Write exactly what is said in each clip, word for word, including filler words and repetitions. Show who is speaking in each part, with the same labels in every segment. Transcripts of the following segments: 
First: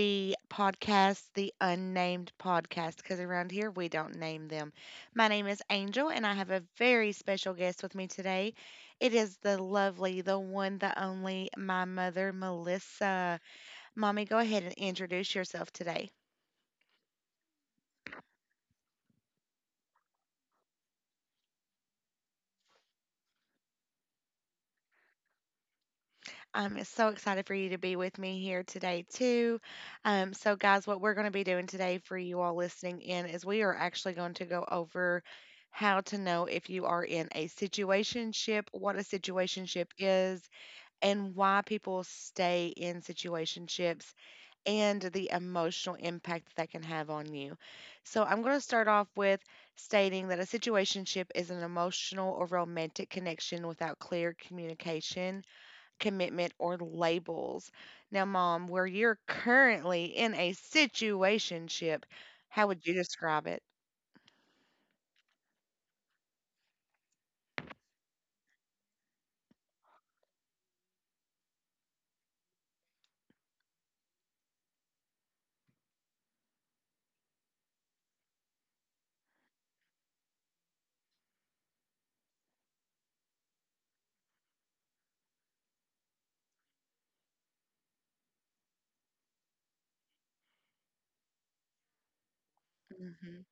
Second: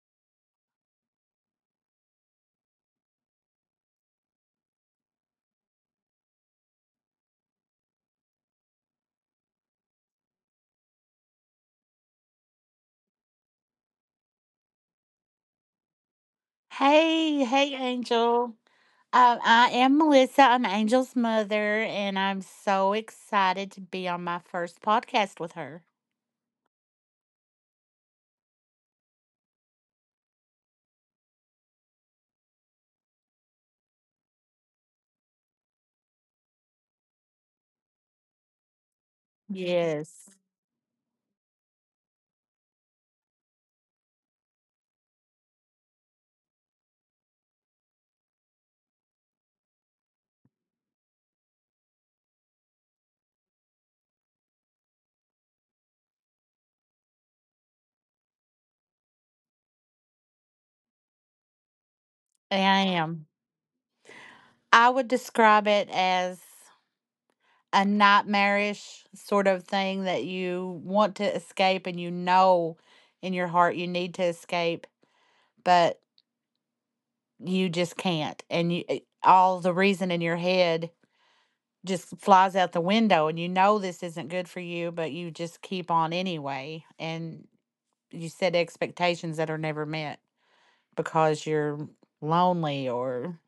Speaker 1: the podcast, the unnamed podcast, because around here we don't name them. My name is Angel, and I have a very special guest with me today. It is the lovely, the one, the only, my mother, Melissa. Mommy, go ahead and introduce yourself today.
Speaker 2: Hey, hey, Angel. Uh, I am Melissa. I'm Angel's mother, and I'm so excited to be on my first podcast with her.
Speaker 1: I'm so excited for you to be with me here today, too. Um, so, guys, what we're going to be doing today for you all listening in is we are actually going to go over how to know if you are in a situationship, what a situationship
Speaker 2: Yes,
Speaker 1: is, and why people stay in situationships, and the emotional impact that that can have on you. So, I'm going to start off with stating that a situationship is an emotional or romantic connection without clear communication commitment or labels. Now, mom, where you're currently in a situationship,
Speaker 2: I
Speaker 1: how would you
Speaker 2: am.
Speaker 1: describe it?
Speaker 2: I would describe it as a nightmarish sort of thing that you want to escape, and you know in your heart you need to escape, but you just can't. And you, eh, all the reason in your head just flies out the window, and you know this isn't good for you, but you just keep on anyway, and you set expectations that are never met because you're lonely or
Speaker 1: hmm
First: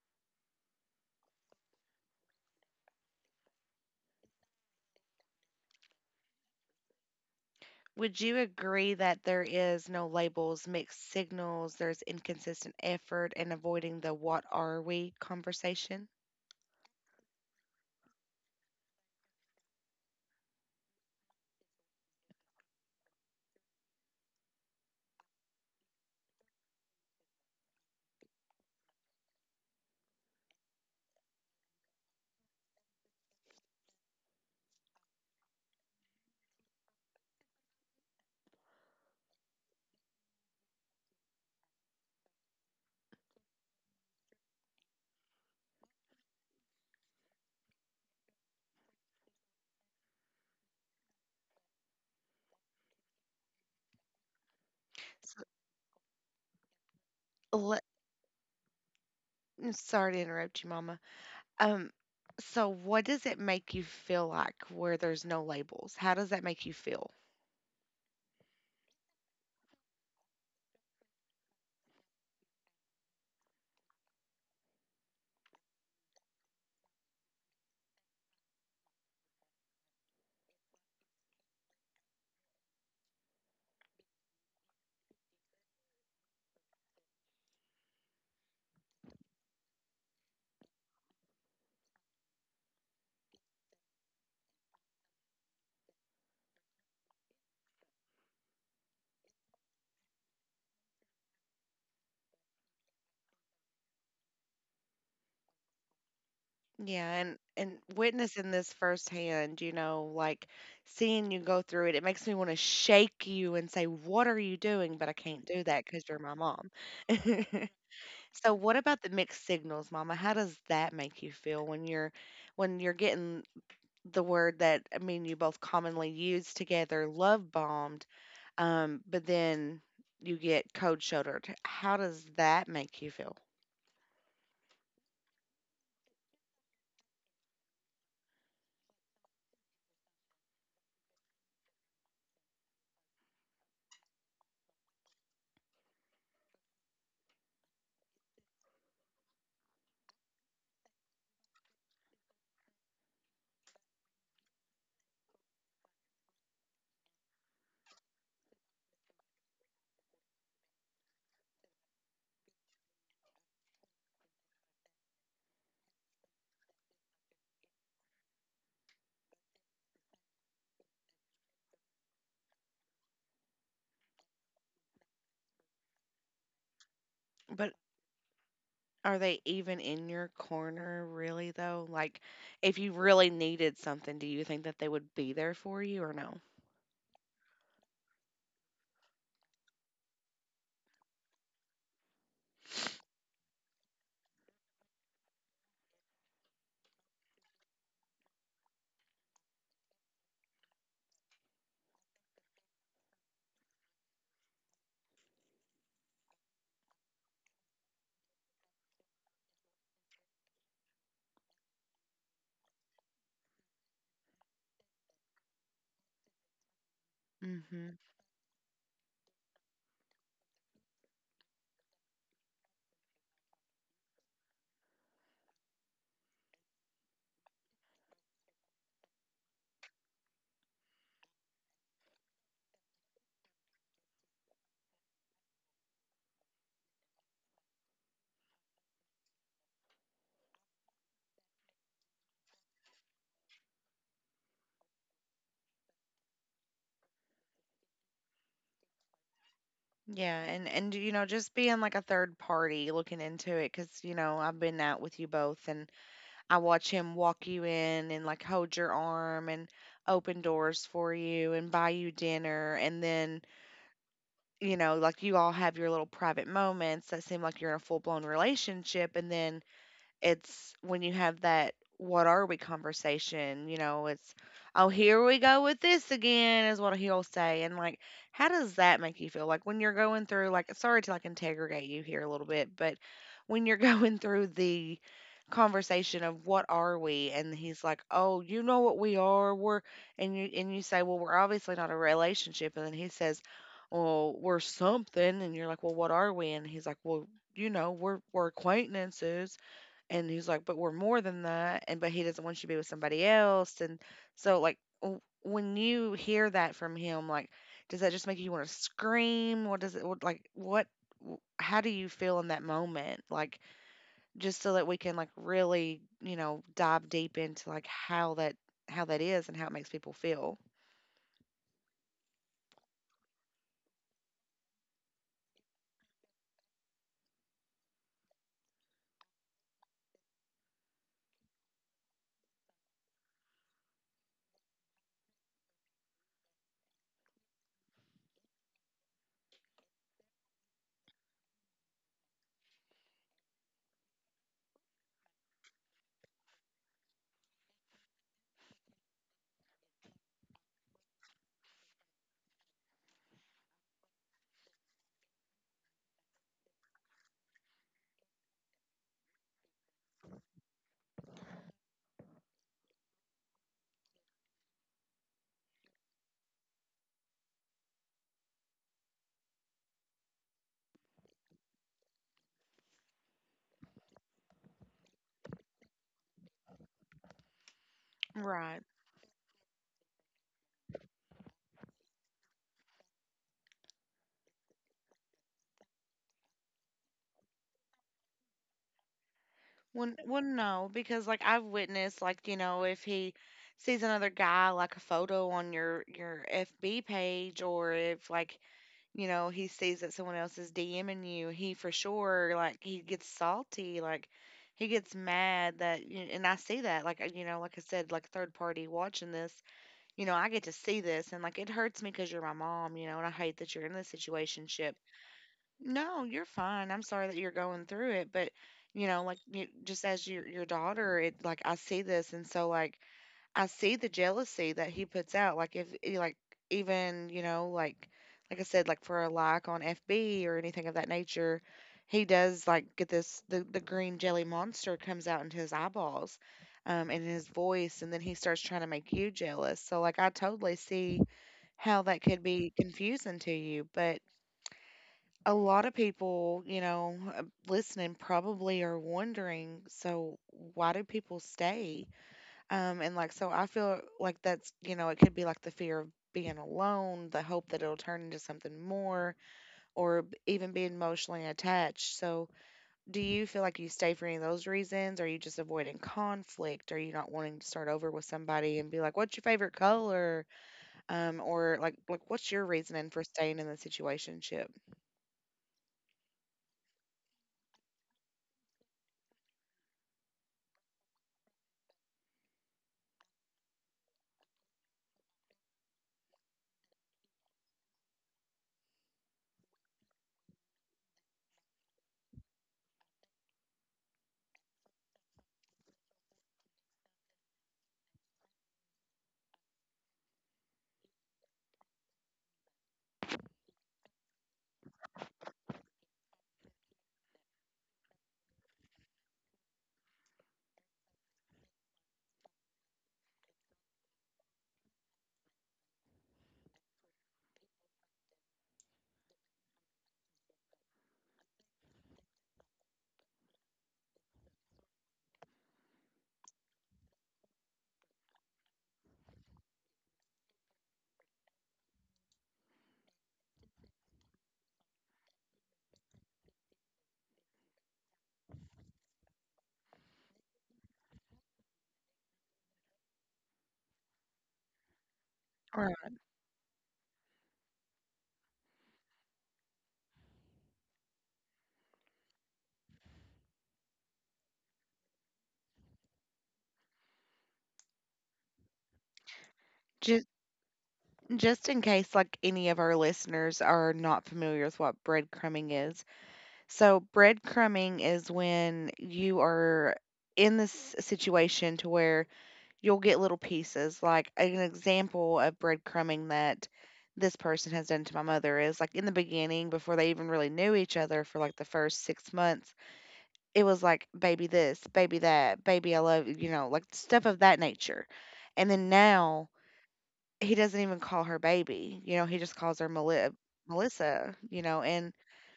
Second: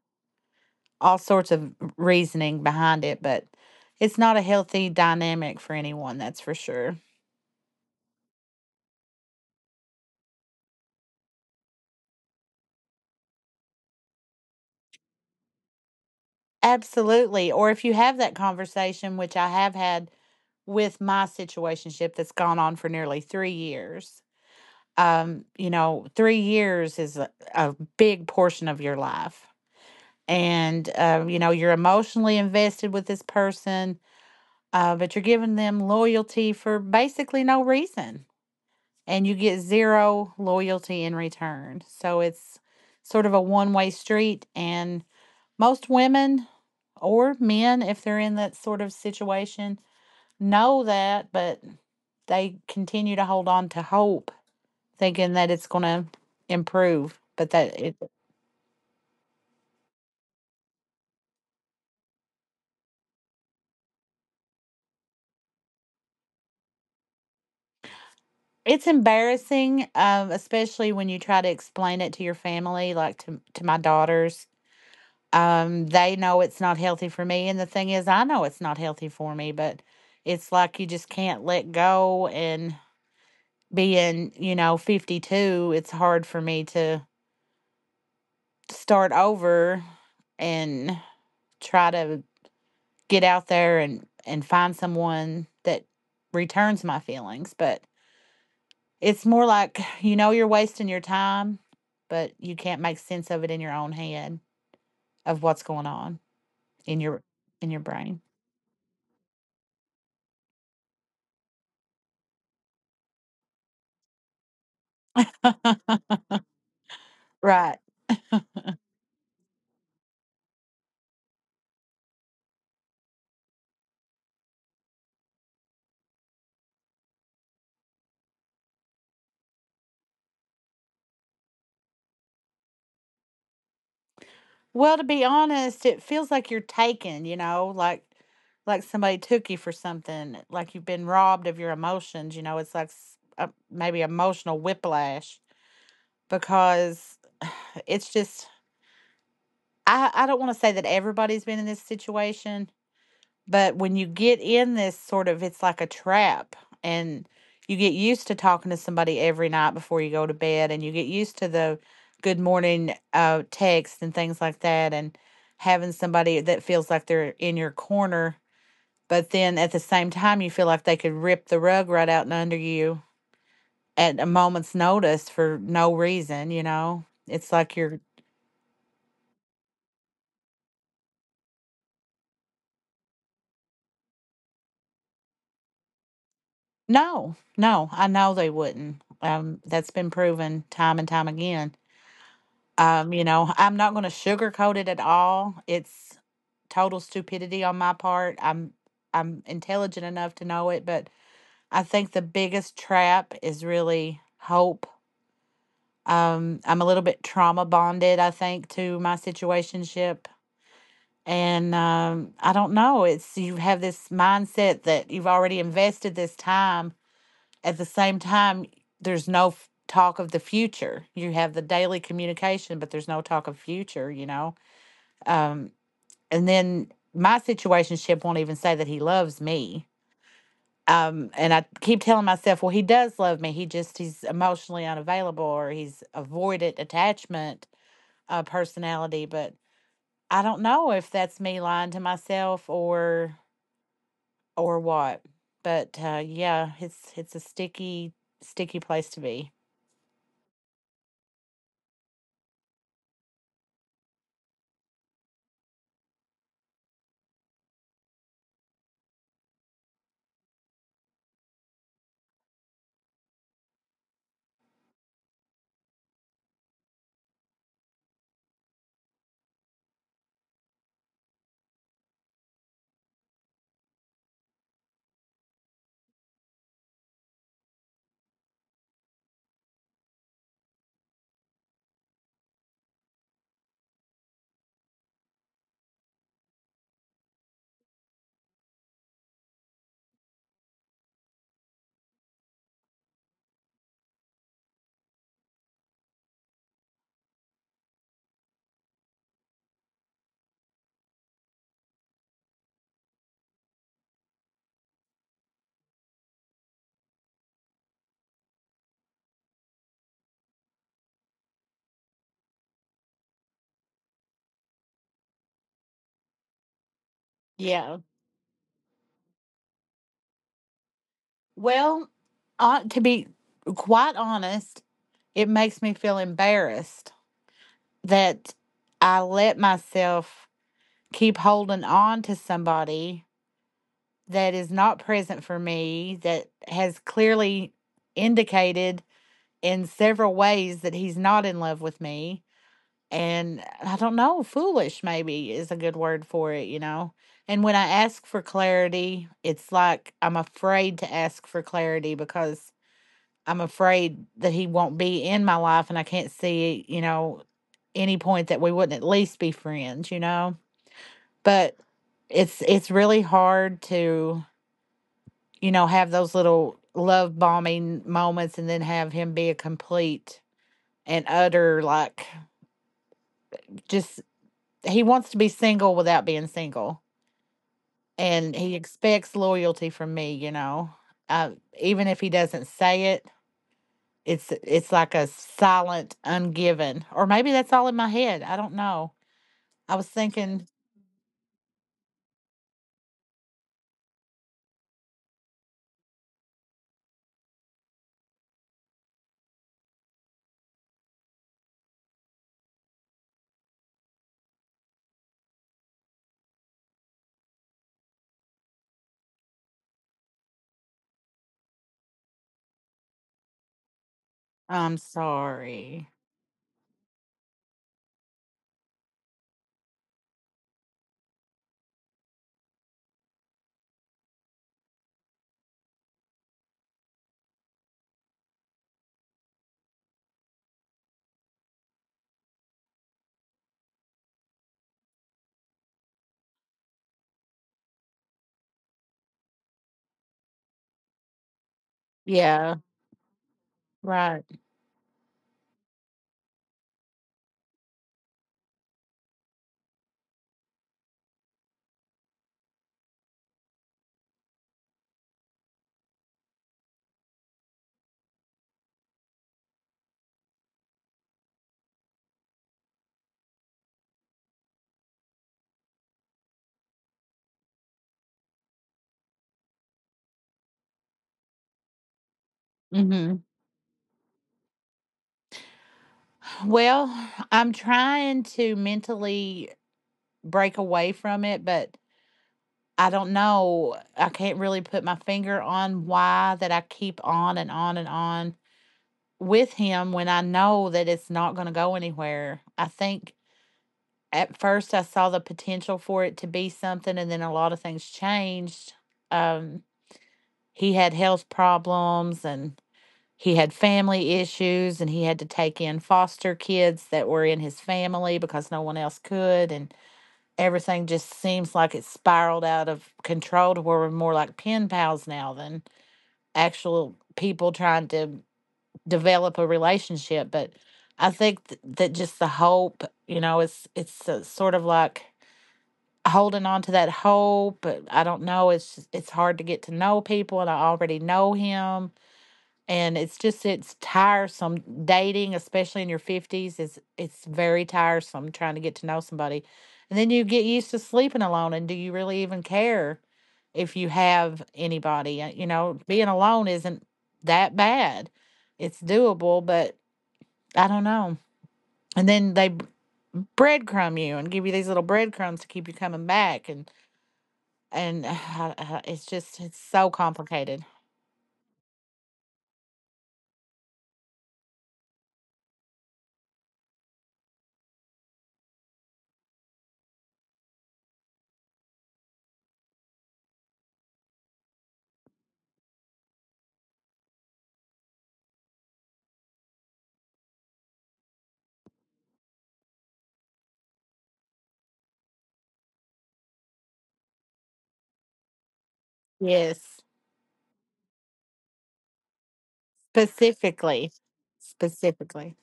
Speaker 2: all sorts of reasoning behind it, but it's not a healthy dynamic for anyone, that's for sure.
Speaker 1: Would you agree that there is no labels, mixed signals, there's inconsistent effort, and avoiding the what are we conversation?
Speaker 2: Absolutely. Or if you have that conversation, which I have had with my situationship that's gone on for nearly three years, um you know, three years is a, a big portion of your life, and um, you know, you're emotionally invested with this person. Uh, but you're giving them loyalty for basically no reason, and you get zero loyalty in return, so it's sort of a one-way street, and most women or men, if they're in that sort of situation, know that, but they continue to hold on to hope, thinking
Speaker 1: S-
Speaker 2: that it's going to improve. But that
Speaker 1: Let,
Speaker 2: it,
Speaker 1: Sorry to interrupt you, mama. Um, so, what does it make you feel like where there's no labels? How does that make you feel?
Speaker 2: it's embarrassing, um, especially when you try to explain it to your family, like to to my daughters. Um, they know it's not healthy for me, and the thing is, I know it's not healthy for me, but it's like you just can't let go. And being, you know, fifty two, it's hard for me to start over and try to get out there and and find someone that returns my feelings. But it's more like, you know, you're wasting your time, but you can't make sense of it in your own head of what's going on in
Speaker 1: Yeah,
Speaker 2: your
Speaker 1: and
Speaker 2: in
Speaker 1: and
Speaker 2: your brain.
Speaker 1: witnessing this firsthand, you know, like seeing you go through it, it makes me want to shake you and say, "What are you doing?" But I can't do that because you're my mom.
Speaker 2: Right.
Speaker 1: So, what about the mixed signals, Mama? How does that make you feel when you're when you're getting the word that I mean you both commonly use together, love bombed, um, but then you get cold shouldered? How does that make you feel?
Speaker 2: Well, to be honest, it feels like you're taken, you know, like like somebody took you for something, like you've been robbed of your emotions. You know, it's like s- uh, maybe emotional whiplash, because it's just, I I don't want to say that everybody's been in this situation. But when you get in this sort of, it's like a trap, and you get used to talking to somebody every night before you go to bed, and you get used to the good morning uh, text and things like that, and having somebody that feels like they're in your corner. But then at the same time, you feel like they could rip the rug right out and under you at a moment's notice for no reason, you know? It's like
Speaker 1: But
Speaker 2: you're,
Speaker 1: Are they even in your corner really though? Like if you really needed something, do you think that they would be there for you or no?
Speaker 2: no, no, I know they wouldn't. Um, that's been proven time and time again. Um, you know, I'm not going to sugarcoat it at all. It's total stupidity on my part. I'm I'm intelligent enough to know it, but I think the biggest trap is really hope. Um, I'm a little bit trauma bonded, I think, to my situationship. And um, I don't know. It's, you have this mindset that you've already invested this time.
Speaker 1: mm
Speaker 2: At the
Speaker 1: hmm
Speaker 2: same time, there's no f- talk of the future. You have the daily communication, but there's no talk of future, you know? um, and then my situationship won't even say that he loves me, um and I keep telling myself, well, he does love me, he just, he's emotionally unavailable, or he's avoidant attachment, uh personality. But I don't know if that's me lying to myself, or or what. But uh yeah, it's it's a sticky sticky place to be.
Speaker 1: Yeah, and and you know, just being like a third party looking into it, because you know, I've been out with you both, and I watch him walk you in and like hold your arm and open doors for you and buy you dinner, and then you know, like you all have your little private moments that seem like you're in a full blown relationship, and then it's when you have that what are we conversation, you know, it's oh here we go with this again is what he'll say. And like how does that make you feel? Like when you're going through like sorry to like interrogate you here a little bit, but when you're going through the conversation of what are we and he's like oh you know what we are we're and you and you say well we're obviously not a relationship and then he says oh we're something and you're like well what are we and he's like well you know we're we're acquaintances and he's like, but we're more than that. And, but he doesn't want you to be with somebody else. And so, like, w- when you hear that from him, like, does that just make you want to scream? What does it, what, like, what, w- How do you feel in that moment? Like, just so that we can, like, really, you know, dive deep into, like,
Speaker 2: Yeah.
Speaker 1: how that, how that is and how it makes people feel.
Speaker 2: Well, uh, to be quite honest, it makes me feel embarrassed that I let myself keep holding on to somebody that is not present for me, that has clearly indicated in several ways that he's not in love with me. And I don't know, foolish maybe is a good word for it, you know? And when I ask for clarity, it's like I'm afraid to ask for clarity, because I'm afraid that he won't be in my life, and I can't see, you know, any point that we wouldn't at least be friends, you know? But it's it's really hard to, you know, have those little love bombing moments, and then have him be a complete and utter, like, just, he wants to be single without being single, and he
Speaker 1: Right.
Speaker 2: expects loyalty from me, you know. uh, Even if he doesn't say it, it's it's like a silent ungiven, or maybe that's all in my head, I don't know. I was
Speaker 1: Well, well,
Speaker 2: thinking,
Speaker 1: no, because like I've witnessed, like you know, if he sees another guy, like a photo on your your F B page, or if like you know, he sees that someone else is DMing you, he for sure, like, he gets salty. Like, he gets mad that, you and I see that. Like, uh, you know, like I said, like, third party watching this, you know, I get to see this. And, like, it hurts me because you're my mom, you know, and I hate that you're in this situationship.
Speaker 2: I'm sorry.
Speaker 1: No, you're fine. I'm sorry that you're going through it. But, you know, like, you, just as your, your daughter, it, like, I see this. And so, like, I see the jealousy that he puts out. Like if eh, like even, You know, like like I said, like for a like on F B or anything of that nature, he does like get this the, the green jelly monster comes out into his eyeballs, um, and his voice and then he starts trying to make you jealous. So like I totally see how that could be
Speaker 2: Yeah.
Speaker 1: confusing to you. But
Speaker 2: Right.
Speaker 1: a lot of people, you know, uh, listening probably are wondering, so why do people stay? Um, and like, so I feel like that's, you know, it could be like the fear of being alone, the hope that it'll turn into something more, or b- even being emotionally attached. So, do you feel like you stay for any of those reasons? Are you just avoiding conflict? Are you not wanting to start over with somebody and be like, what's your favorite color? Um, or like, like what's your reasoning for
Speaker 2: Hmm.
Speaker 1: staying in the situationship?
Speaker 2: Well, I'm trying to mentally break away from it, but I don't know. I can't really put my finger on why that I keep on and on and on with him, when I know that it's not going to go anywhere. I think at first I saw the potential for it to be something, and then a lot of things changed. Um, he had health problems, and he had family issues, and he had to take in foster kids that were in his family because no one else could, and everything just seems like it spiraled out of control to where we're more like pen pals now than actual people trying to develop a relationship. But I think th- that just the hope, you know, it's it's uh, sort of like holding on to that hope. But I don't know, it's just, it's hard to get to know people, and I already know him. And it's just, it's tiresome dating, especially in your fifties, is, it's very tiresome trying to get to know somebody, and then you get used to sleeping alone, and do you really even care if you have anybody. Uh, you know,
Speaker 1: Right.
Speaker 2: being alone isn't that bad, it's doable. But I don't know, and then they b- breadcrumb you, and give you these little breadcrumbs to keep you coming back, and and it's just, it's so
Speaker 1: Just,
Speaker 2: complicated.
Speaker 1: just in case, like any of our listeners are not familiar with what breadcrumbing is, so breadcrumbing is when you are in this situation to where you'll get little pieces. Like an example of breadcrumbing that this person has done to my mother is like in the beginning, before they even really knew each other for like the first six months, it was like baby this, baby that, baby I love you, you know, like stuff of that nature. And then now
Speaker 2: Yes.
Speaker 1: he doesn't even call her baby, you know, he just calls her Meli-
Speaker 2: Specifically.
Speaker 1: Melissa, you know, and
Speaker 2: Specifically.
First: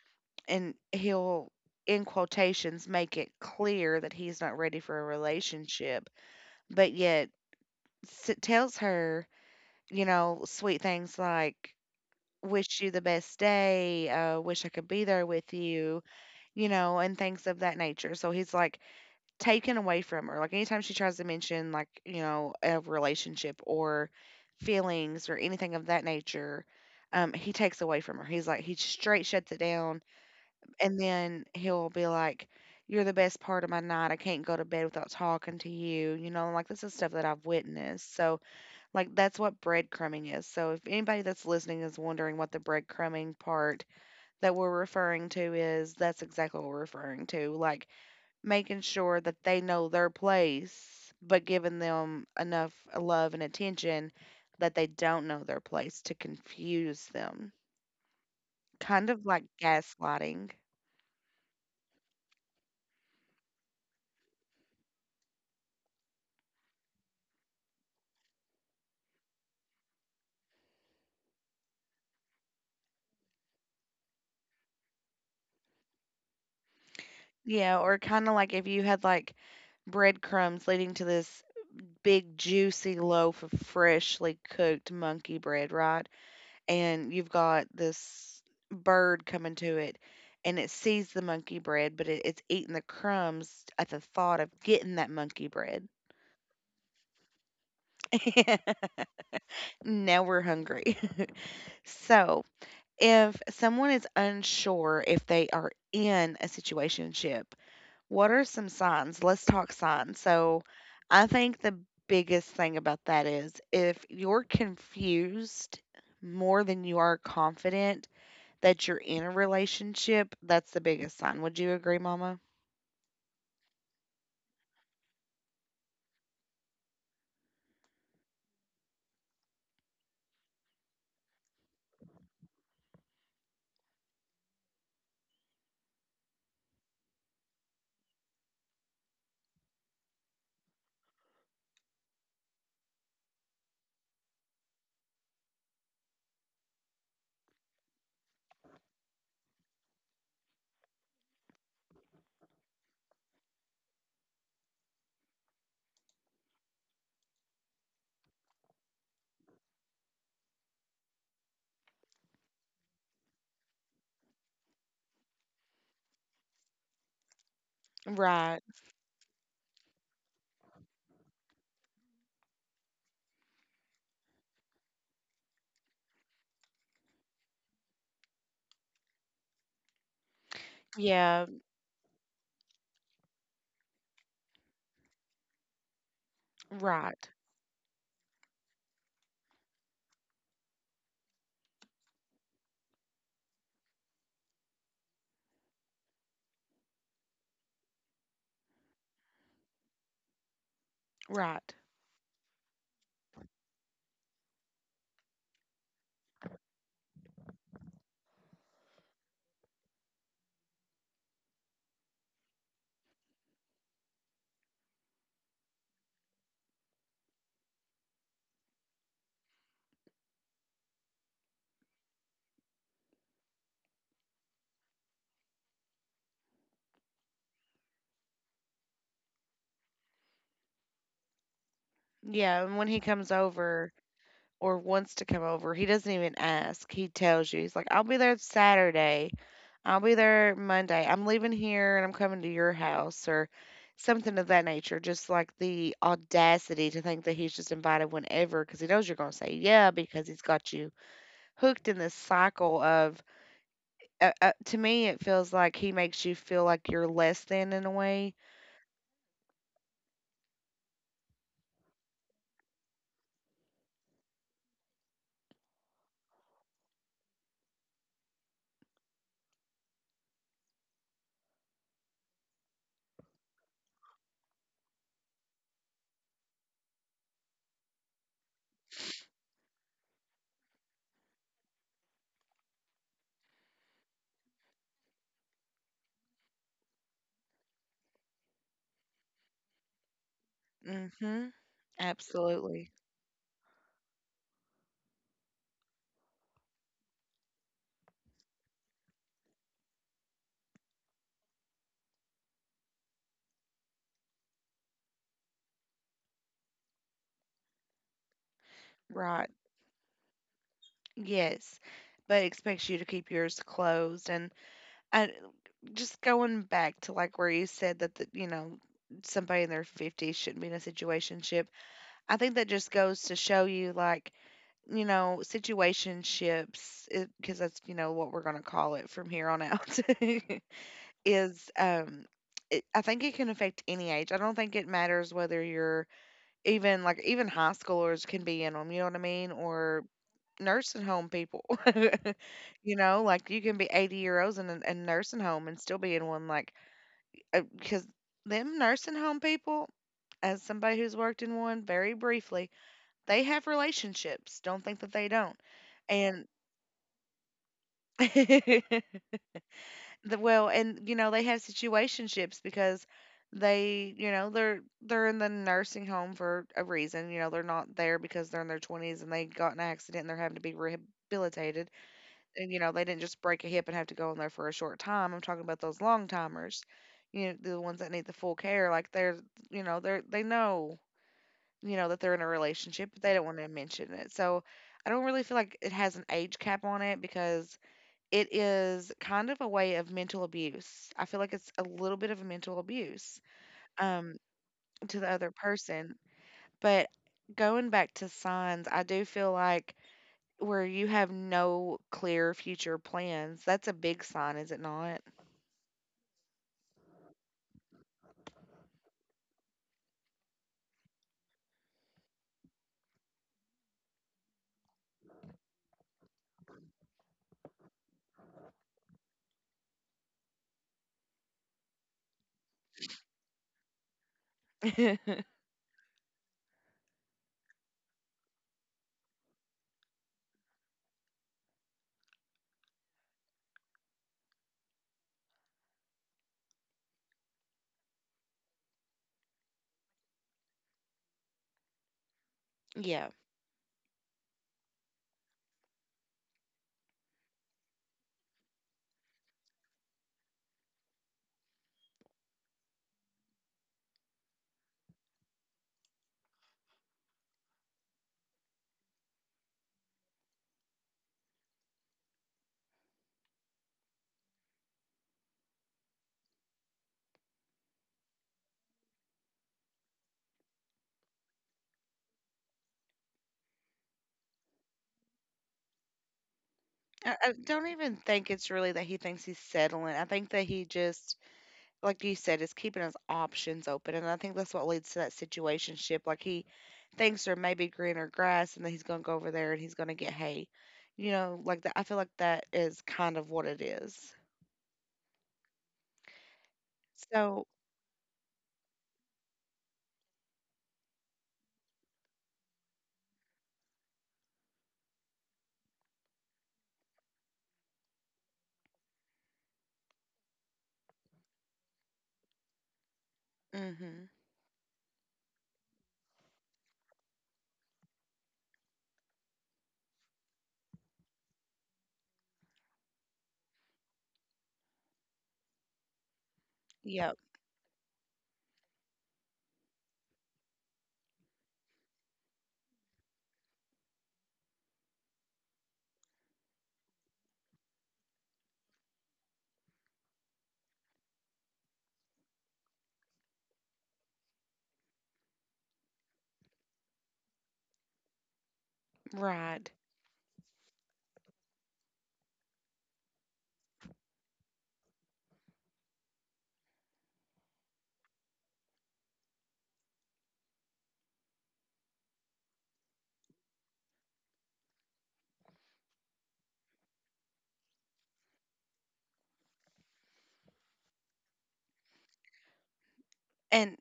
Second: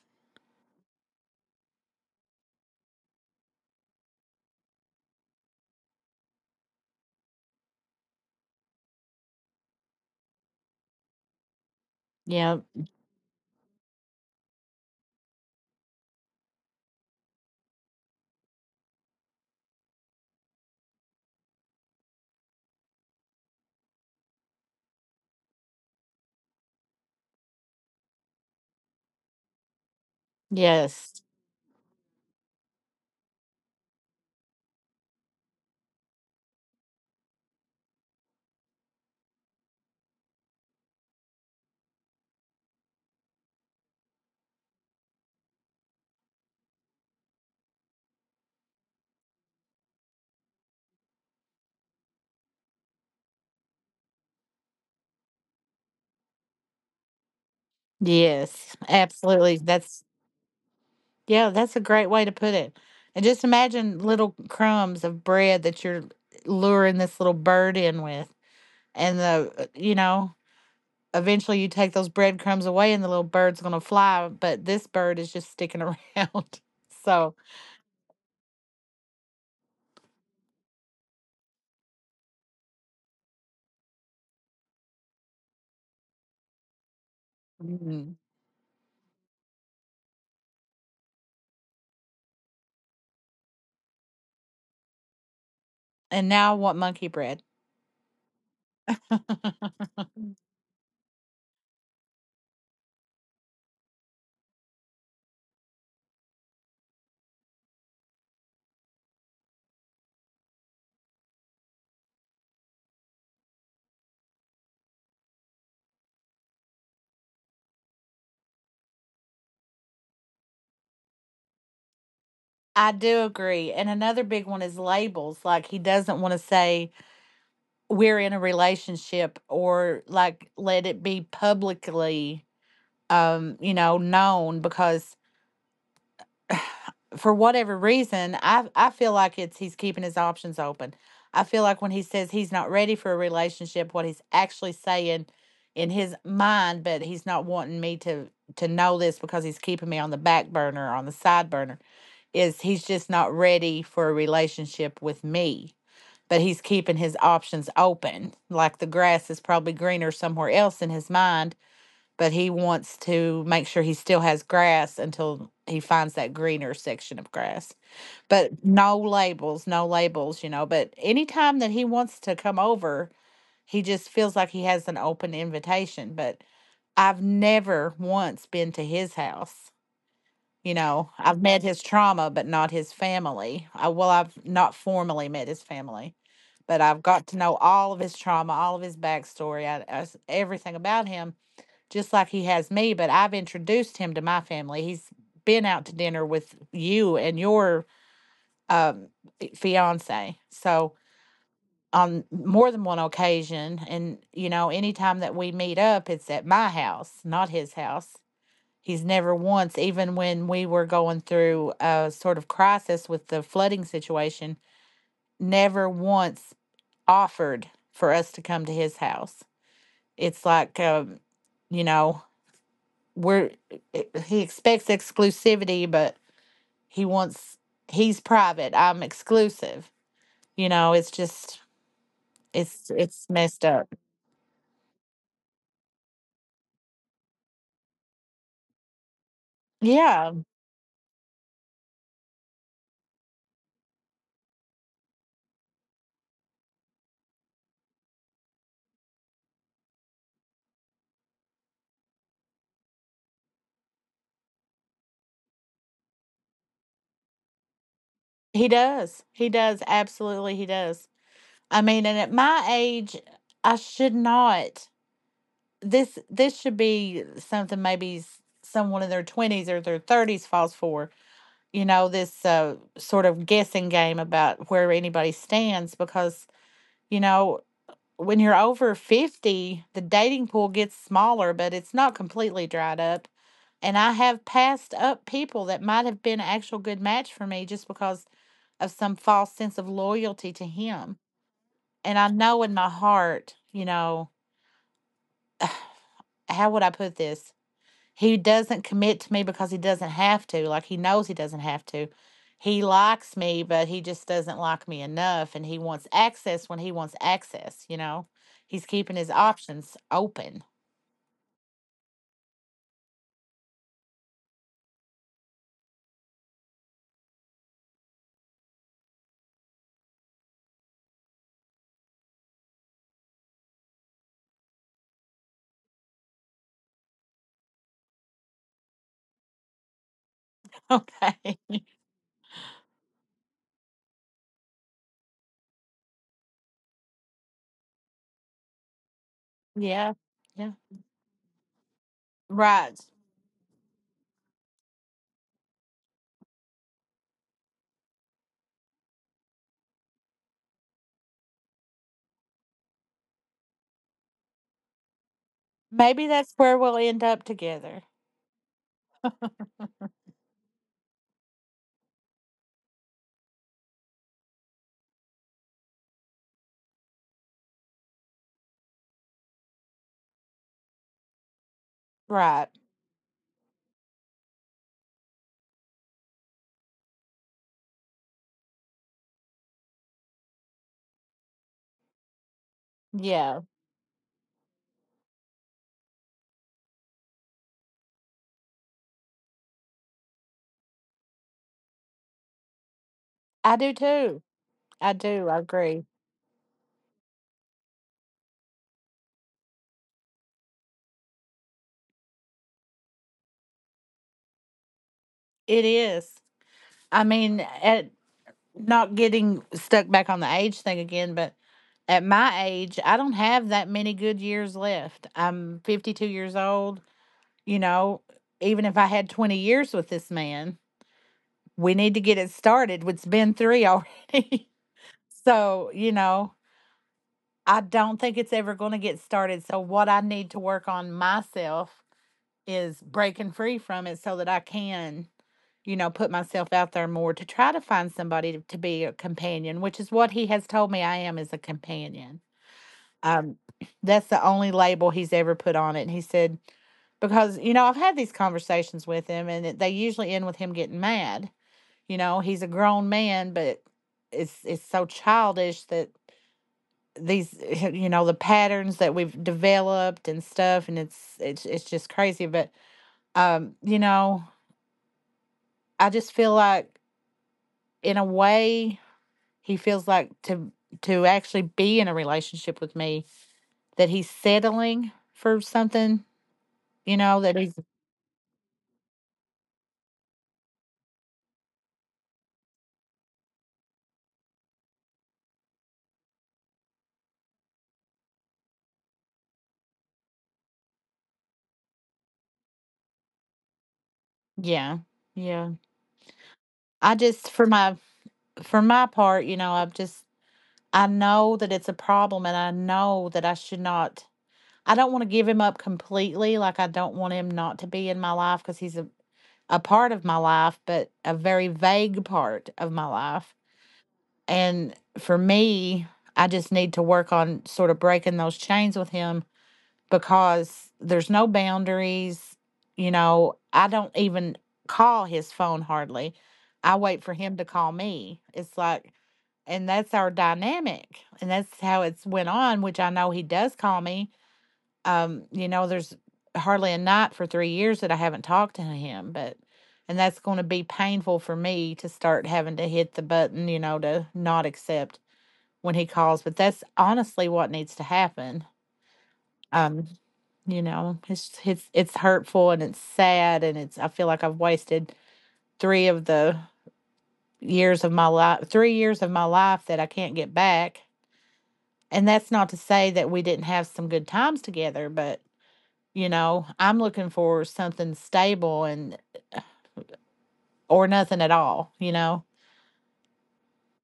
Speaker 1: and he'll in quotations make it clear that he's not ready for a relationship but yet s- tells her you know sweet things like
Speaker 2: Yeah.
Speaker 1: wish you the best day, uh, wish I could be there with you you know and things of that nature so he's like taken away from her like anytime she tries to mention like you know a relationship or feelings or anything of that nature, um, he takes away from her he's like he straight shuts it down and
Speaker 2: Yes.
Speaker 1: then he'll be like, "You're the best part of my night. I can't go to bed without talking to you." You know, like this is stuff that I've witnessed. So, like that's what breadcrumbing is. So, if anybody that's listening is wondering what the breadcrumbing part that we're referring to is, that's exactly what we're referring to. Like making sure that they know their place, but giving them enough uh, love and attention that they don't know their place to confuse them.
Speaker 2: Yes.
Speaker 1: Kind of like
Speaker 2: Absolutely. That's,
Speaker 1: gaslighting.
Speaker 2: yeah, that's a great way to put it. And just imagine little crumbs of bread that you're luring this little bird in with. And the uh, you know, eventually you take those breadcrumbs away, and the little bird's gonna fly, but this bird is just sticking around. So,
Speaker 1: Yeah, or kinda like if you had, like, breadcrumbs leading to this big juicy loaf of freshly cooked monkey bread, right? And you've got
Speaker 2: mm.
Speaker 1: this bird coming to it, and it sees the monkey bread, but it it's eating the crumbs at the thought of getting that monkey bread.
Speaker 2: And now I want monkey bread.
Speaker 1: Now we're hungry. So, if someone is unsure if they are in a situationship, what are some signs? Let's talk signs. So, I think the biggest thing about that is if you're confused more than you are confident that you're in a relationship, that's the biggest sign. Would you agree, Mama?
Speaker 2: I do agree. And another big one is labels. Like, he doesn't want to say we're in a relationship, or like let it be publicly, um you know, known, because for whatever reason, i i feel like it's, he's keeping his options open. I feel like when he says he's not ready for a relationship, what he's actually saying in his mind, but he's not wanting me to to know this, because he's keeping me on the back burner, on the side burner, is, he's just not ready for a relationship with me, but he's keeping his options open. Like, the grass is probably greener somewhere else in his mind, but he wants to make sure he still has grass until he finds that greener section of grass.
Speaker 1: Right.
Speaker 2: But no labels, no labels, you know. But anytime that he wants to come over, he just feels like he has an open invitation. But I've never once been to his house. You know, I've
Speaker 1: Yeah.
Speaker 2: met his trauma, but not his family. I, well, I've not formally met his family, but I've got
Speaker 1: Right,
Speaker 2: to know all of his trauma, all of his backstory, I, I s- everything about him, just like he has me. But I've introduced him to my family. He's been out to dinner with you and your um, fiance. So,
Speaker 1: right.
Speaker 2: on more than one occasion, and you know, anytime that we meet up, it's at my house, not his house. He's never once, even when we were going through a sort of crisis with the flooding situation, never once offered for us to come to his house. It's like, um, you know, we're, eh, he expects exclusivity, but he wants, he's private. I'm exclusive. You know, it's just,
Speaker 1: Yeah, and when
Speaker 2: it's
Speaker 1: he
Speaker 2: it's
Speaker 1: comes
Speaker 2: messed
Speaker 1: over
Speaker 2: up.
Speaker 1: or wants to come over, he doesn't even ask. He tells you, he's like, I'll be there Saturday. I'll be
Speaker 2: Yeah,
Speaker 1: there Monday. I'm leaving here and I'm coming to your house or something of that nature. Just like the audacity to think that he's just invited whenever because he knows you're going to say yeah because he's got you hooked in this cycle of, uh, uh, to me, it feels like he makes you feel like you're less than in a way.
Speaker 2: he does. He does absolutely. He does. I mean, and at my age, I should not. this this should be something maybe s- someone in their twenties or their thirties falls for. You know, this uh, sort of guessing game about where anybody stands, because, you know, when you're over fifty, the dating pool gets smaller, but it's not completely dried up. And I have passed up people that might have been an actual good match for me, just because of some false sense of loyalty to him.
Speaker 1: Mm-hmm.
Speaker 2: And I know in my
Speaker 1: Absolutely.
Speaker 2: heart, you know, how would I put this? He doesn't commit to me because he doesn't have to. Like, he knows he doesn't have to. He likes me, but he just doesn't like me enough, and he wants access when he wants access, you know? He's keeping his
Speaker 1: Right.
Speaker 2: options open.
Speaker 1: Yes. But expects you to keep yours closed. And I, just going back to like where you said that the, you know somebody in their fifties shouldn't be in a situationship, I think that just goes to show you like you know situationships, because that's you know what we're going to call it from here on out,
Speaker 2: Okay.
Speaker 1: is um it, I think it can affect any age I don't think it matters whether you're even like even high schoolers can be in them you know what I mean or
Speaker 2: Yeah. Yeah.
Speaker 1: nursing home people. You
Speaker 2: Right.
Speaker 1: know like you can be eighty year olds in a in nursing home and still be in one like, uh, because them nursing home people, as somebody who's worked in one very briefly, they have relationships. Don't think that they don't.
Speaker 2: Maybe
Speaker 1: And
Speaker 2: that's where we'll end up together.
Speaker 1: the well, and you know, they have situationships because they, you know, they're they're in the nursing home for a reason. You know, they're not there because they're in their twenties and they got in an accident and they're having to be rehabilitated
Speaker 2: Right.
Speaker 1: and, you know, they didn't just break a hip and have to go in there for a short time. I'm talking about those long timers, you know, the ones that need the full care. Like they're, you know, they're they know, you know, that they're in a relationship, but they don't want
Speaker 2: Yeah.
Speaker 1: to mention it. So I don't really feel like it has an age cap on it because it is kind of a way of mental abuse. I feel like it's a little bit of a mental abuse
Speaker 2: I do
Speaker 1: um,
Speaker 2: too. I
Speaker 1: to the
Speaker 2: do.
Speaker 1: other
Speaker 2: I agree.
Speaker 1: person. But going back to signs, I do feel like where you have no clear future plans, that's a big sign, is it not?
Speaker 2: It is. I mean, at not getting stuck back on the age thing again, but at my age, I don't have that many good years left. I'm fifty-two years old. You know, even if I had twenty years with this man, we need to get it started. It's been three already. so, you know, I don't think it's ever going to get started. So, what I need to work on myself is breaking free from it so that I can, you know, put myself out there more to try to find somebody to, to be a companion, which is what he has told me I am as a companion.
Speaker 1: Yeah.
Speaker 2: Um, that's the only label he's ever put on it. And he said, because, you know, I've had these conversations with him and it- they usually end with him getting mad. You know, he's a grown man, but it's it's so childish that these you know the patterns that we've developed and stuff and it's it's it's just crazy but um you know I just feel like, in a way, he feels like to to actually be in a relationship with me, that he's settling for something, you
Speaker 1: I,
Speaker 2: know,
Speaker 1: I
Speaker 2: that he's.
Speaker 1: don't even think it's really that he thinks he's settling. I think that he just, like you said, is keeping his options open. And I think that's what leads to that situationship. Like he thinks there may be greener grass and then he's going to go over there and he's going to get hay. You know, like that. I feel like that is kind of what it is.
Speaker 2: Yeah. Yeah. I just for
Speaker 1: So,
Speaker 2: my for my part, you know, I've just I know that it's a problem and I know that I should not. I don't want to give him up completely, like I don't want him not to be in my life cuz he's a a part of my life, but a very vague part of my life.
Speaker 1: mm-hmm.
Speaker 2: And for me, I just need to work on sort of breaking those chains with him because there's no boundaries. You know, I don't even call his phone hardly. I wait for
Speaker 1: Yep.
Speaker 2: him to call me. It's like, and that's our dynamic, and that's how it's went on. Which I know he does call me. Um, you know, there's hardly a night for three years that I haven't talked to him, but and that's going to be painful for me to start having to hit the button, you know, to not accept when he calls. But that's honestly what needs to happen.
Speaker 1: Right.
Speaker 2: um, you know, it's it's it's hurtful and it's sad and it's I feel like I've wasted three of the years of my life, three years of my life that I can't get back. And that's not to say that we didn't have some good times together, but you know, I'm looking for something stable, and or nothing at all, you know.
Speaker 1: And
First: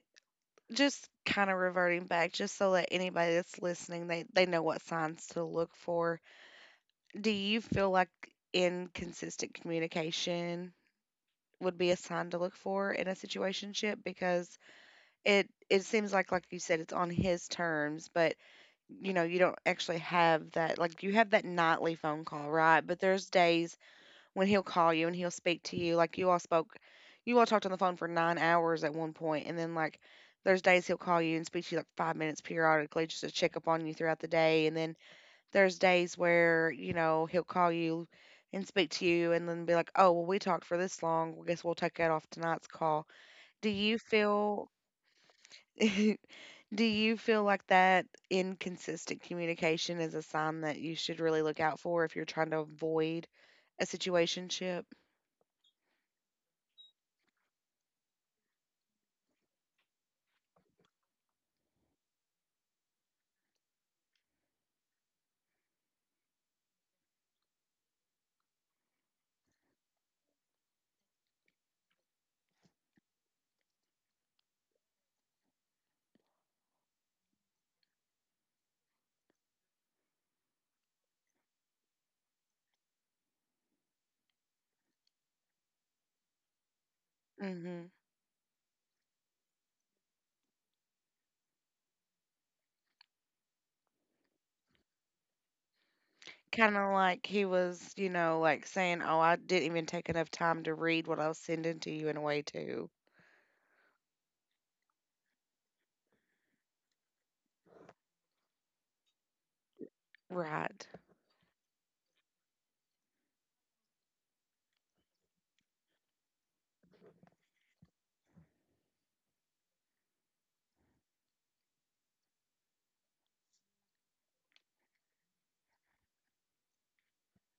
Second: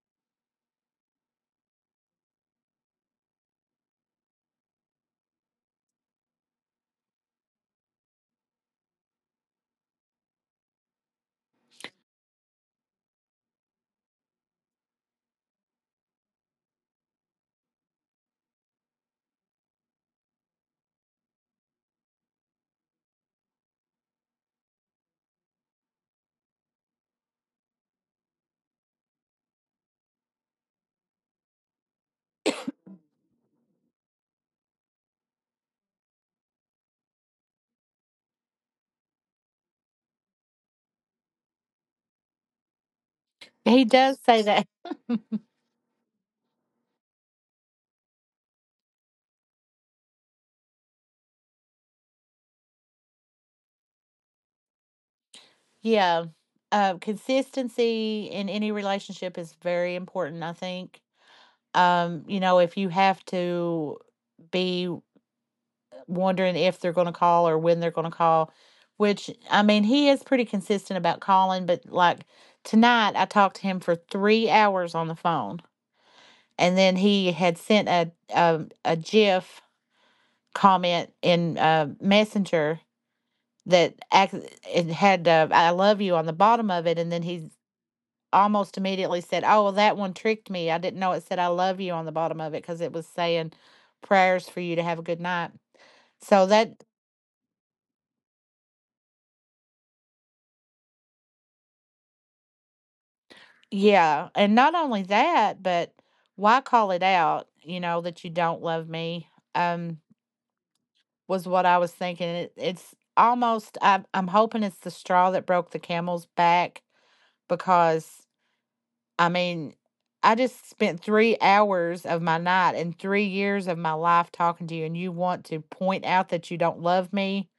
Speaker 1: just kind of reverting back, just so that anybody that's listening, they they know what signs to look for. Do you feel like inconsistent communication would be a sign to look for in a situationship? Because it it seems like, like you said, it's on his terms, but you know, you don't actually have that. Like you have that nightly phone call, right? But there's days when he'll call you and he'll speak to you. Like you all spoke, you all talked on the phone for nine hours at one point, and then like there's days he'll call you and speak to you like five minutes periodically just to check up on you throughout the day, and then there's days where you know he'll call you and speak to you, and then be like, oh, well, we talked for this long. Well, guess we'll take that off tonight's call. Do
Speaker 2: He
Speaker 1: you
Speaker 2: does say that.
Speaker 1: feel Do you feel like that inconsistent communication is a sign that you should really look out for if you're trying to avoid a situationship?
Speaker 2: Yeah. Uh, consistency in any relationship is very important, I think. Um, you know, if you have to be wondering if they're going to call or when they're going to call, which I mean, he is pretty consistent about calling, but like tonight I talked to him for three hours on the phone. And then he had sent a a, a GIF comment in uh, Messenger that ac- it had, uh, I love you on the bottom of it. And then he
Speaker 1: Mm-hmm.
Speaker 2: almost immediately said, Oh, well, that one tricked me. I didn't know it said I love you on the bottom of it because it was saying prayers for you to have a good night. So
Speaker 1: Kind
Speaker 2: that.
Speaker 1: of like he was, you know, like saying, "Oh, I didn't even take enough time to read what I was sending to you in a way too."
Speaker 2: Yeah, and not only that, but why call it out, you know, that you don't love me, um,
Speaker 1: Right.
Speaker 2: was what I was thinking. It, it's almost, I'm, I'm hoping it's the straw that broke the camel's back because, I mean, I just spent three hours of my night and three years of my life talking to you, and you want to point out that you don't love me.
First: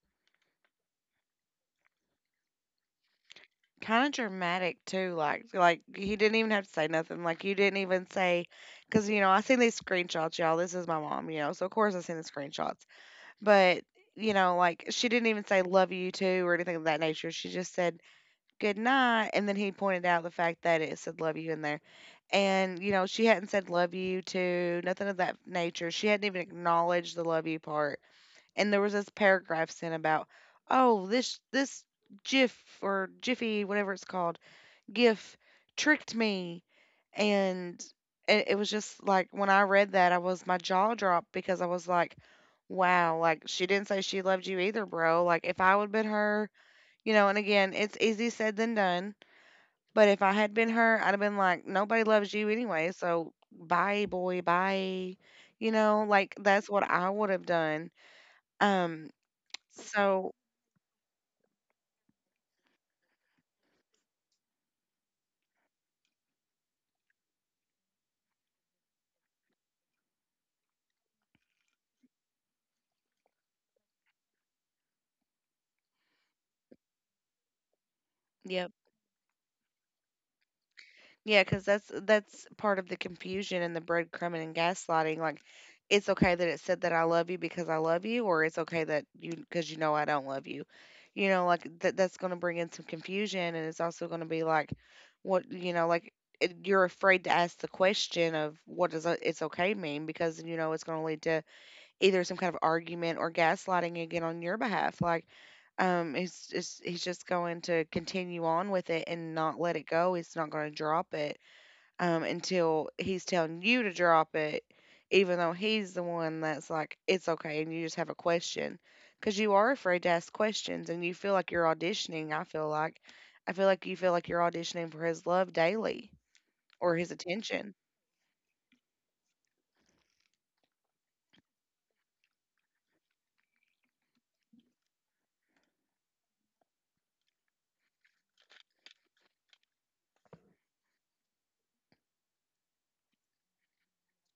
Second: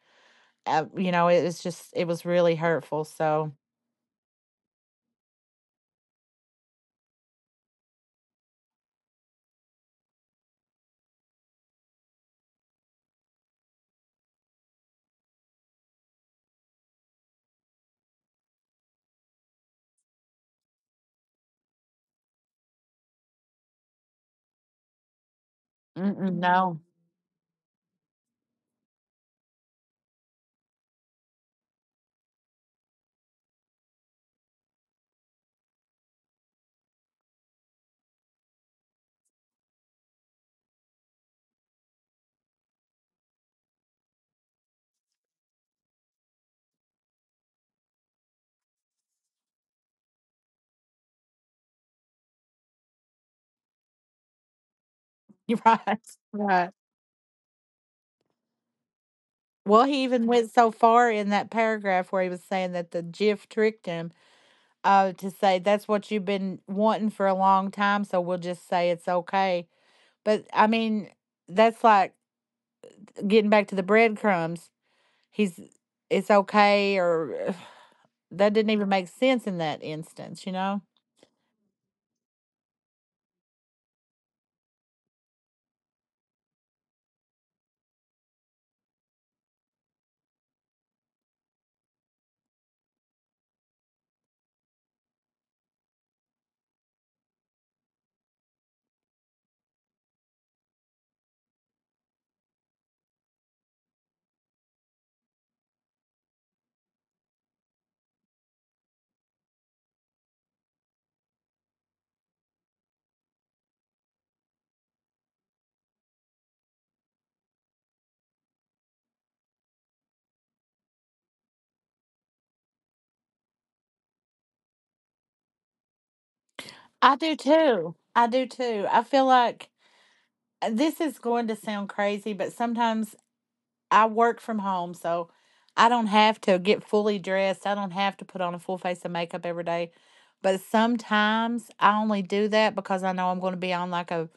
Speaker 2: Uh, you know, it was just, it was really hurtful. So,
Speaker 1: Kind of dramatic too, like like he didn't even have to say nothing. Like you didn't even say, because you know I seen these screenshots, y'all. This is my mom, you know, so of course I seen the screenshots. But you know, like she didn't even say "love you too" or anything of that nature. She just said "good night," and then he pointed out the fact that it said "love you" in there. And you know, she hadn't said love you to nothing of that nature. She hadn't
Speaker 2: mm-mm,
Speaker 1: even
Speaker 2: no.
Speaker 1: acknowledged the love you part, and there was this paragraph sent about, oh, this this gif or jiffy whatever it's called, gif tricked me. And it, it was just like when I read that, I was my jaw dropped because I was like, wow, like she didn't say she loved you either, bro. Like if I would have been her, you know, and again, it's easy said than done, but if I had been her, I'd have been like, nobody loves you anyway. So bye, boy, bye.
Speaker 2: You're
Speaker 1: You
Speaker 2: right.
Speaker 1: know, like that's
Speaker 2: Right.
Speaker 1: what I would have done. Um,
Speaker 2: Well, he even
Speaker 1: so.
Speaker 2: went so far in that paragraph where he was saying that the GIF tricked him, uh, to say that's what you've been wanting for a long time, so we'll just say it's okay. But I mean, that's like getting back to the breadcrumbs. He's It's okay, or that
Speaker 1: Yep.
Speaker 2: didn't even make sense in that instance, you know?
Speaker 1: Yeah, because that's that's part of the confusion and the breadcrumbing and gaslighting. Like, it's okay that it said that I love you because I love you, or it's okay that you because you know I don't love you. You know, like that that's going to bring in some confusion, and it's also going to be like, what, you know, like it, you're afraid to ask the question of what does o- it's okay mean because you know it's going to lead to either some kind of argument or gaslighting again on your behalf. Like, um he's just he's just going to continue on with it and not let it go. He's not going to drop it um, until he's telling you to drop it, even though he's the one that's like, it's okay, and you just have a question. Because you are afraid to ask questions and you feel like you're auditioning. I feel like, I feel like you feel like you're auditioning for his love daily or his
Speaker 2: I do
Speaker 1: attention
Speaker 2: too. I do too. I feel like this is going to sound crazy, but sometimes I work from home, so I don't have to get fully dressed. I don't have to put on a full face of makeup every day. But sometimes I only do that because I know I'm going to be on like a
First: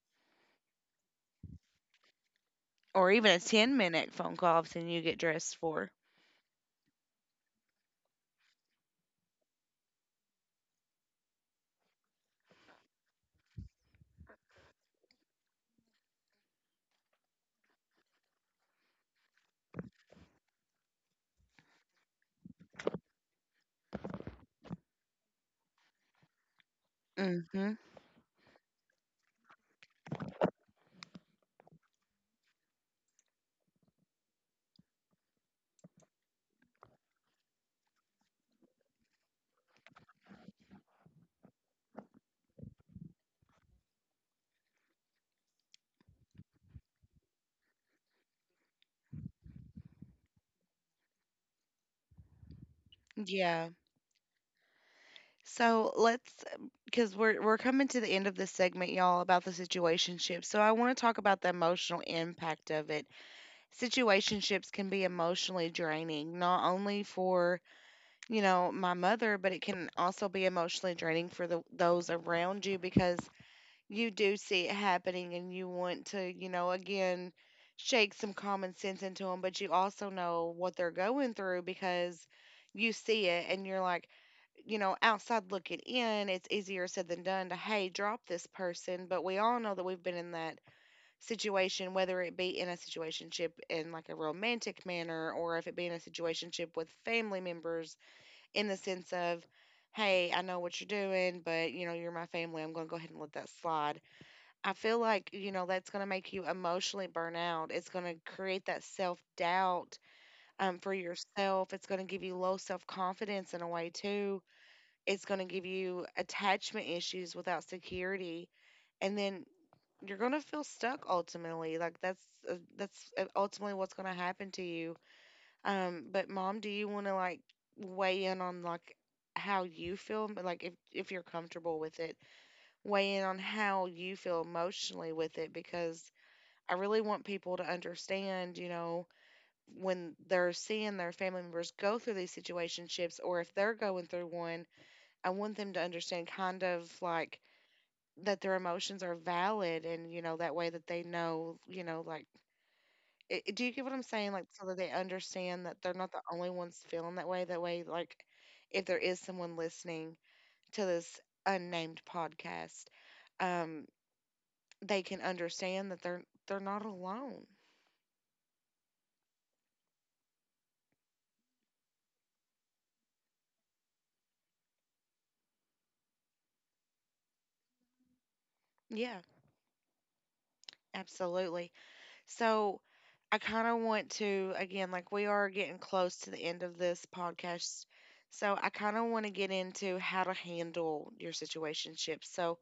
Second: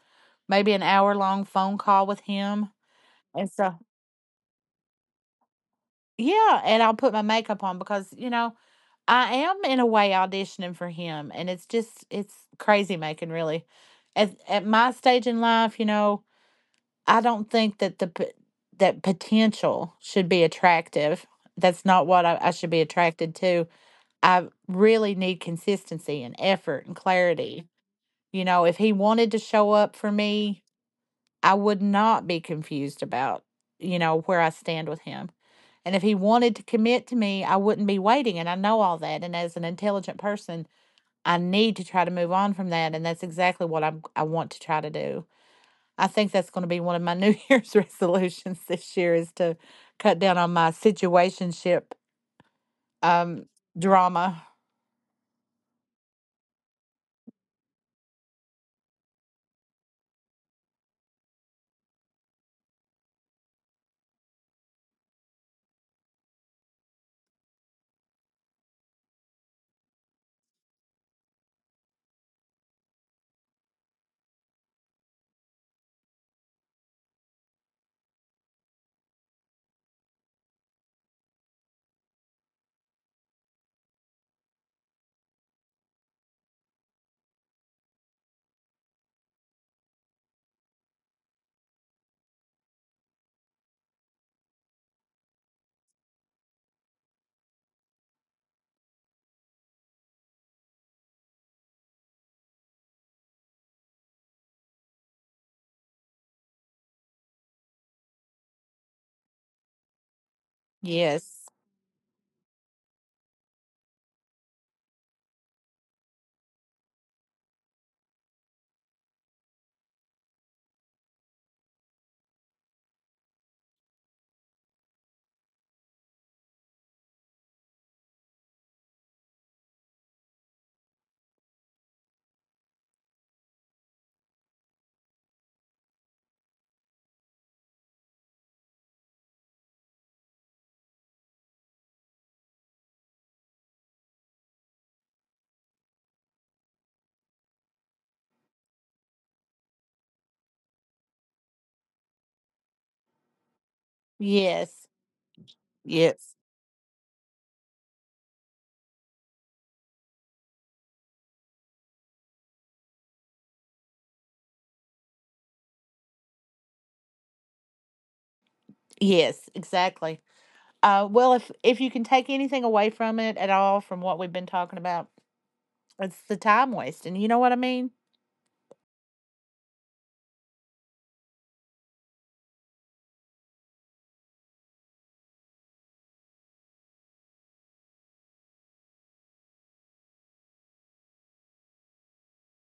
Speaker 2: maybe an hour long phone call with him.
Speaker 1: or even a
Speaker 2: And so,
Speaker 1: ten minute phone call I've seen you get dressed for.
Speaker 2: yeah, and I'll put my makeup on because, you know, I am in a way auditioning for him and it's just, it's crazy making really. At at my stage in life, you know, I don't think that the p- that potential should be attractive. That's not what I, I should be attracted to. I really need consistency and effort and clarity.
Speaker 1: Mm-hmm.
Speaker 2: You know, if he wanted to show up for me, I would not be confused about, you know, where I stand with him. And if he wanted to commit to me, I wouldn't be waiting. And I know all that. And as an intelligent person, I need to try to move on from that. And that's exactly what I'm, I want to try to do. I think that's going to be one of my New Year's resolutions this year is to cut down on my situationship um
Speaker 1: Yeah.
Speaker 2: drama.
Speaker 1: So let's, because we're we're coming to the end of this segment, y'all, about the situationship. So I want to talk about the emotional impact of it. Situationships can be emotionally draining, not only for, you know, my mother, but it can also be emotionally draining for the, those around you because you do see it happening and you want to, you know, again, shake some common sense into them, but you also know what they're going through because you see it and you're like, you know, outside looking in, it's easier said than done to, hey, drop this person. But we all know that we've been in that situation, whether it be in a situationship in like a romantic manner or if it be in a situationship with family members in the sense of, hey, I know what you're doing, but you know, you're my family. I'm going to go ahead and let that slide. I feel like, you know, that's going to make you emotionally burn out. It's going to create that self doubt um, for
Speaker 2: Yes.
Speaker 1: yourself. It's going to give you low self confidence in a way, too. It's going to give you attachment issues without security and then you're gonna feel stuck ultimately. Like that's uh, that's uh, ultimately what's gonna happen to you. Um, but mom, do you want to like weigh in on like how you feel? But, Like if if you're comfortable with it, weigh in on how you feel emotionally with it because I really want people to understand. You know, when they're seeing their family members go through these situationships, or if they're going through one, I want them to understand kind of like that their emotions are valid, and you know, that way that they know, you know, like, i i- do you get what I'm saying, like, so that
Speaker 2: Yes.
Speaker 1: they understand that they're not the
Speaker 2: Yes.
Speaker 1: only ones feeling that way that way, like, if there is someone listening to this unnamed podcast, um they can understand that they're they're not alone.
Speaker 2: Yes, exactly. Uh well, if if you can take anything away from it at all from what we've been talking about, it's the time wasting. You know what I mean?
Speaker 1: Yeah, absolutely. So I kind of want to, again, like we are getting close to the end of this podcast. So I kind of want to get into how to handle your situationship. So,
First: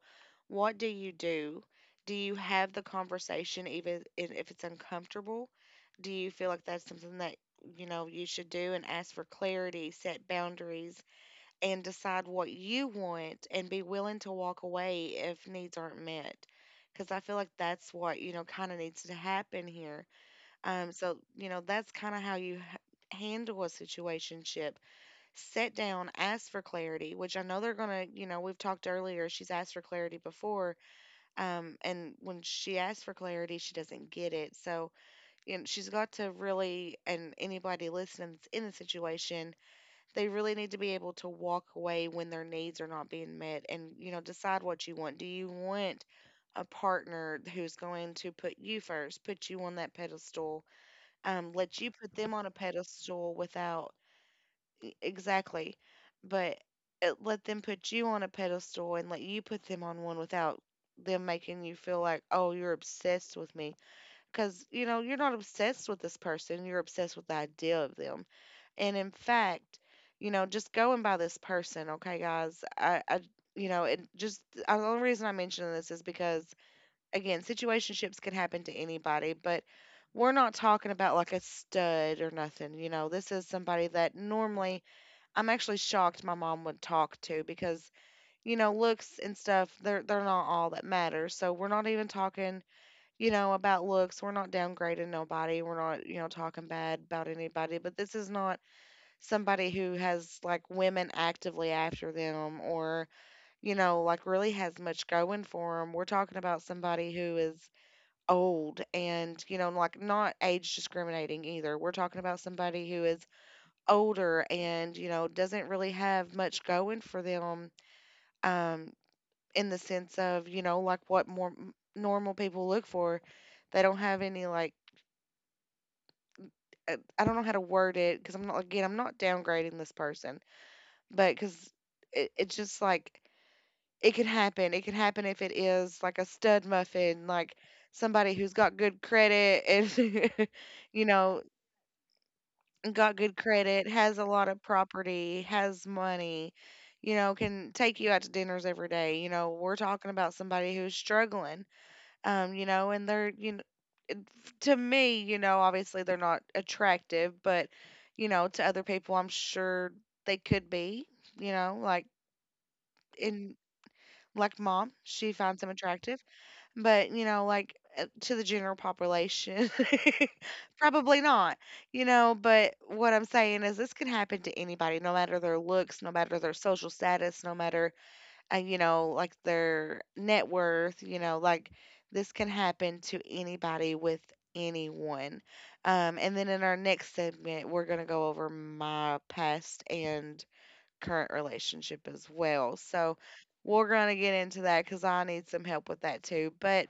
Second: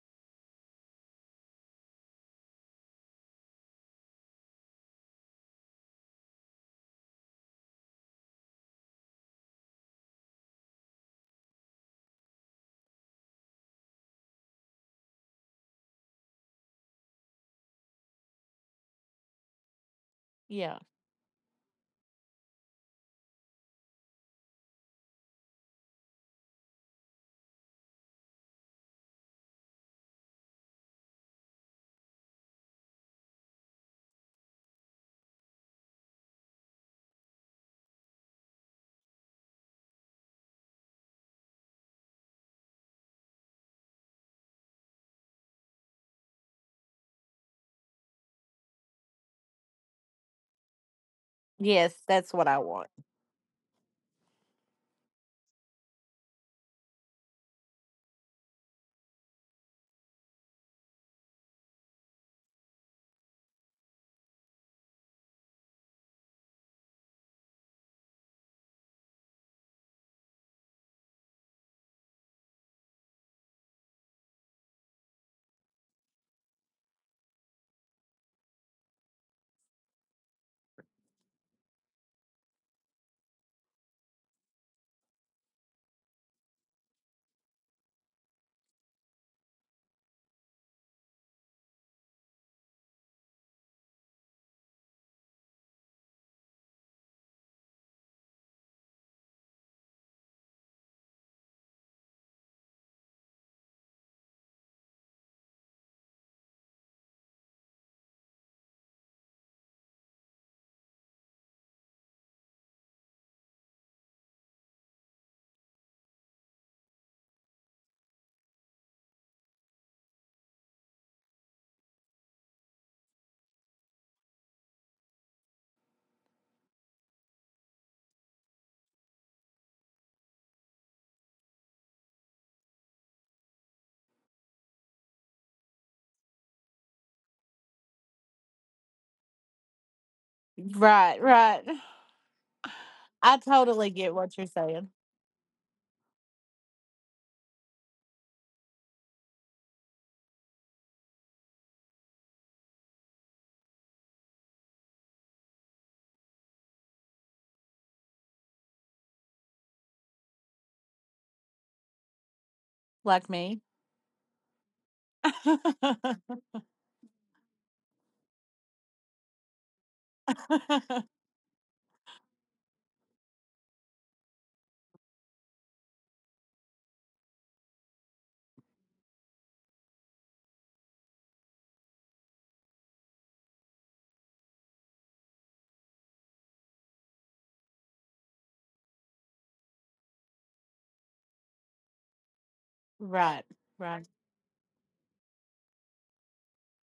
Speaker 1: what do you do? Do you have the conversation even i- if it's uncomfortable? Do you feel like that's something that you know you should do and ask for clarity, set boundaries, and decide what you want and be willing to walk away if needs aren't met. Because I feel like that's what, you know, kind of needs to happen here.
Speaker 2: Yeah.
Speaker 1: Um, so, you know, that's kind of how you h- handle a situationship. Sit down, ask for clarity, which I know they're going to, you know, we've talked earlier, she's asked for clarity before. Um, and when she asks for clarity, she doesn't get it. So, you know, she's got to really, and anybody listening that's in the situation, they really need to be able to walk away when their needs are not being met and, you know, decide what you want. Do you want a partner who's going to put you first, put you on that pedestal, um, let you
Speaker 2: Yes,
Speaker 1: put them
Speaker 2: that's
Speaker 1: on
Speaker 2: what
Speaker 1: a
Speaker 2: I want.
Speaker 1: pedestal without e- exactly, but uh, let them put you on a pedestal and let you put them on one without them making you feel like, oh, you're obsessed with me. Because, you know, you're not obsessed with this person, you're obsessed with the idea of them. And in fact, you know, just going by this person, okay, guys, I, I you know, it just, the only reason I mention this is because, again, situationships can happen to anybody, but we're not talking about like a stud or nothing. You know, this is somebody that normally I'm actually shocked my mom would talk to because you know looks and stuff they're they're not all that matters. So we're not even talking, you know, about looks. We're not downgrading nobody. We're not, you know, talking bad about anybody. But this is not somebody who has like women actively after them or you know, like really has much going for them. We're talking about somebody who is old, and you know, like not age discriminating either. We're talking about somebody who is older, and you know, doesn't really have much going for them, um in the sense of, you know, like what more m- normal people look for. They don't have any like uh, I don't know how to word it because I'm not, again, I'm not downgrading this person. But 'cause it it's just like, it could happen. It could happen if it is like a stud muffin, like somebody who's got good credit and you
Speaker 2: Right,
Speaker 1: know,
Speaker 2: right.
Speaker 1: got good
Speaker 2: I
Speaker 1: credit,
Speaker 2: totally get
Speaker 1: has a
Speaker 2: what
Speaker 1: lot
Speaker 2: you're
Speaker 1: of
Speaker 2: saying.
Speaker 1: property, has money, you know, can take you out to dinners every day. You know, we're talking about somebody who's struggling. Um, you know, and they're, you know, it- to me, you know, obviously they're not attractive, but you know, to other people, I'm sure they could be, you know, like
Speaker 2: Like
Speaker 1: in
Speaker 2: me.
Speaker 1: like mom, she finds him attractive, but you know, like uh, to the general population, probably not. You know, but what I'm saying is this can happen to anybody, no matter their looks, no matter their social status, no matter uh, you know, like their net worth. You know, like this can happen to anybody with anyone. Um, and then in our next segment, we're gonna go over my past and current relationship as well. So
Speaker 2: Right.
Speaker 1: we're
Speaker 2: Right.
Speaker 1: going to get into that because I need some help with that too. But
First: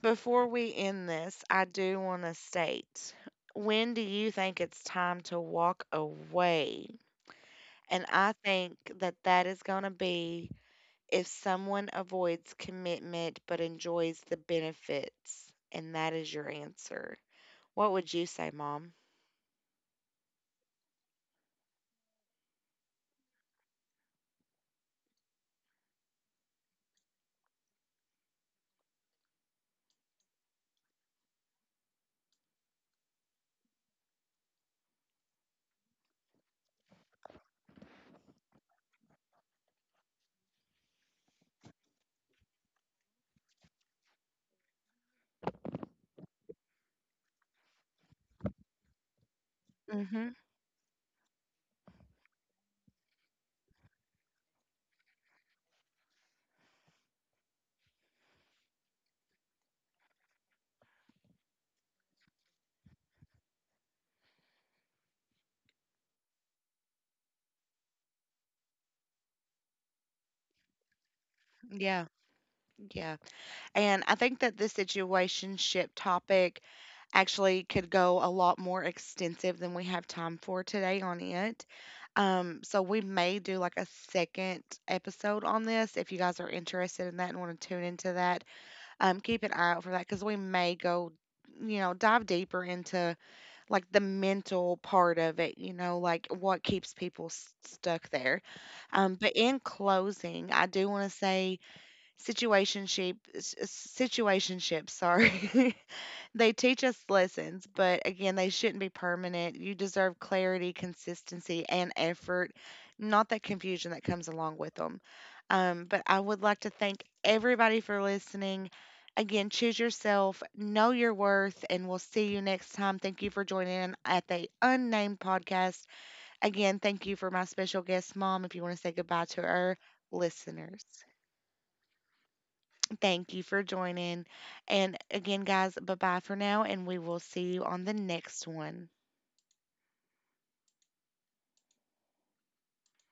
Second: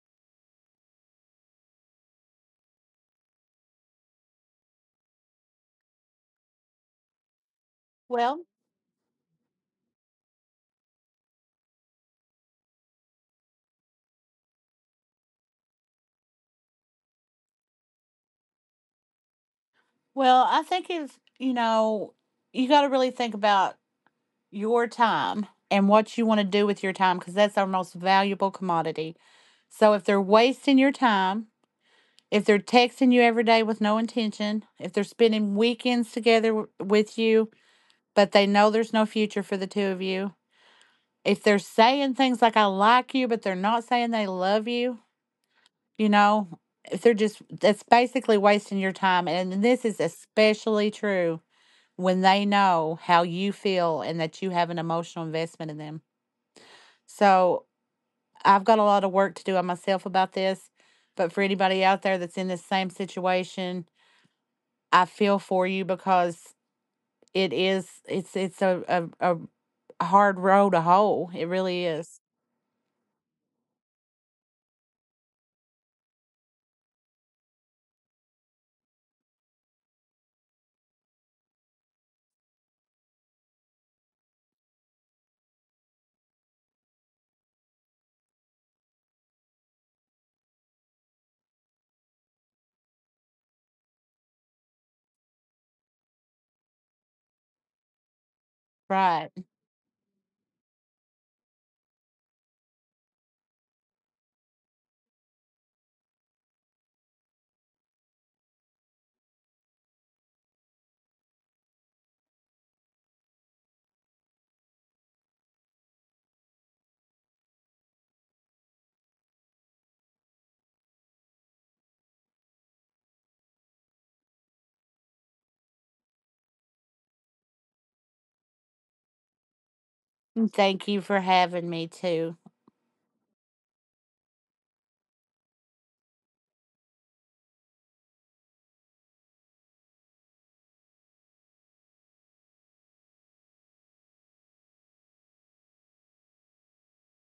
Speaker 1: before we end this, I do want to state, when do you think it's time to walk away? And I
Speaker 2: Well,
Speaker 1: think that that is going to be if someone avoids commitment but enjoys the benefits. And that is your answer. What would you say, Mom?
Speaker 2: Well, I think it's, you know, you got to really think about your time and what you want to do with your time because that's our most valuable commodity. So if they're wasting your time, if they're texting you every day with no intention, if they're spending weekends together w- with you, but they know there's no future for the two of you, if they're saying things like, I like you, but they're not saying they love you, you know, if they're just, that's basically wasting your time. And this is
Speaker 1: Mm-hmm.
Speaker 2: especially true when they know how you feel and that you have an emotional investment in them. So I've got a lot of work to do on myself about this. But for anybody out there that's in this same situation, I feel for you because it is it's it's a a, a hard road to hoe. It really
Speaker 1: Yeah.
Speaker 2: is.
Speaker 1: Yeah. And I think that this situationship topic actually could go a lot more extensive than we have time for today on it. Um, so we may do like a second episode on this if you guys are interested in that and want to tune into that. Um, keep an eye out for that because we may go, you know, dive deeper into like the mental part of it, you know, like what keeps people s- stuck there. Um, but
Speaker 2: Right.
Speaker 1: in closing, I do want to say situationship, s- situationships, sorry. They teach us lessons, but again, they shouldn't be permanent. You deserve clarity, consistency, and effort, not that confusion that comes along with them. Um, but I would like to thank everybody for listening. Again, choose yourself, know your worth, and we'll see you next time. Thank you for joining in at the Unnamed Podcast. Again, thank you for my special guest, Mom, if you want to say goodbye to our listeners.
Speaker 2: Thank you for having me too.
Speaker 1: Thank you for joining. And again, guys, bye bye for now, and we will see you on the next one.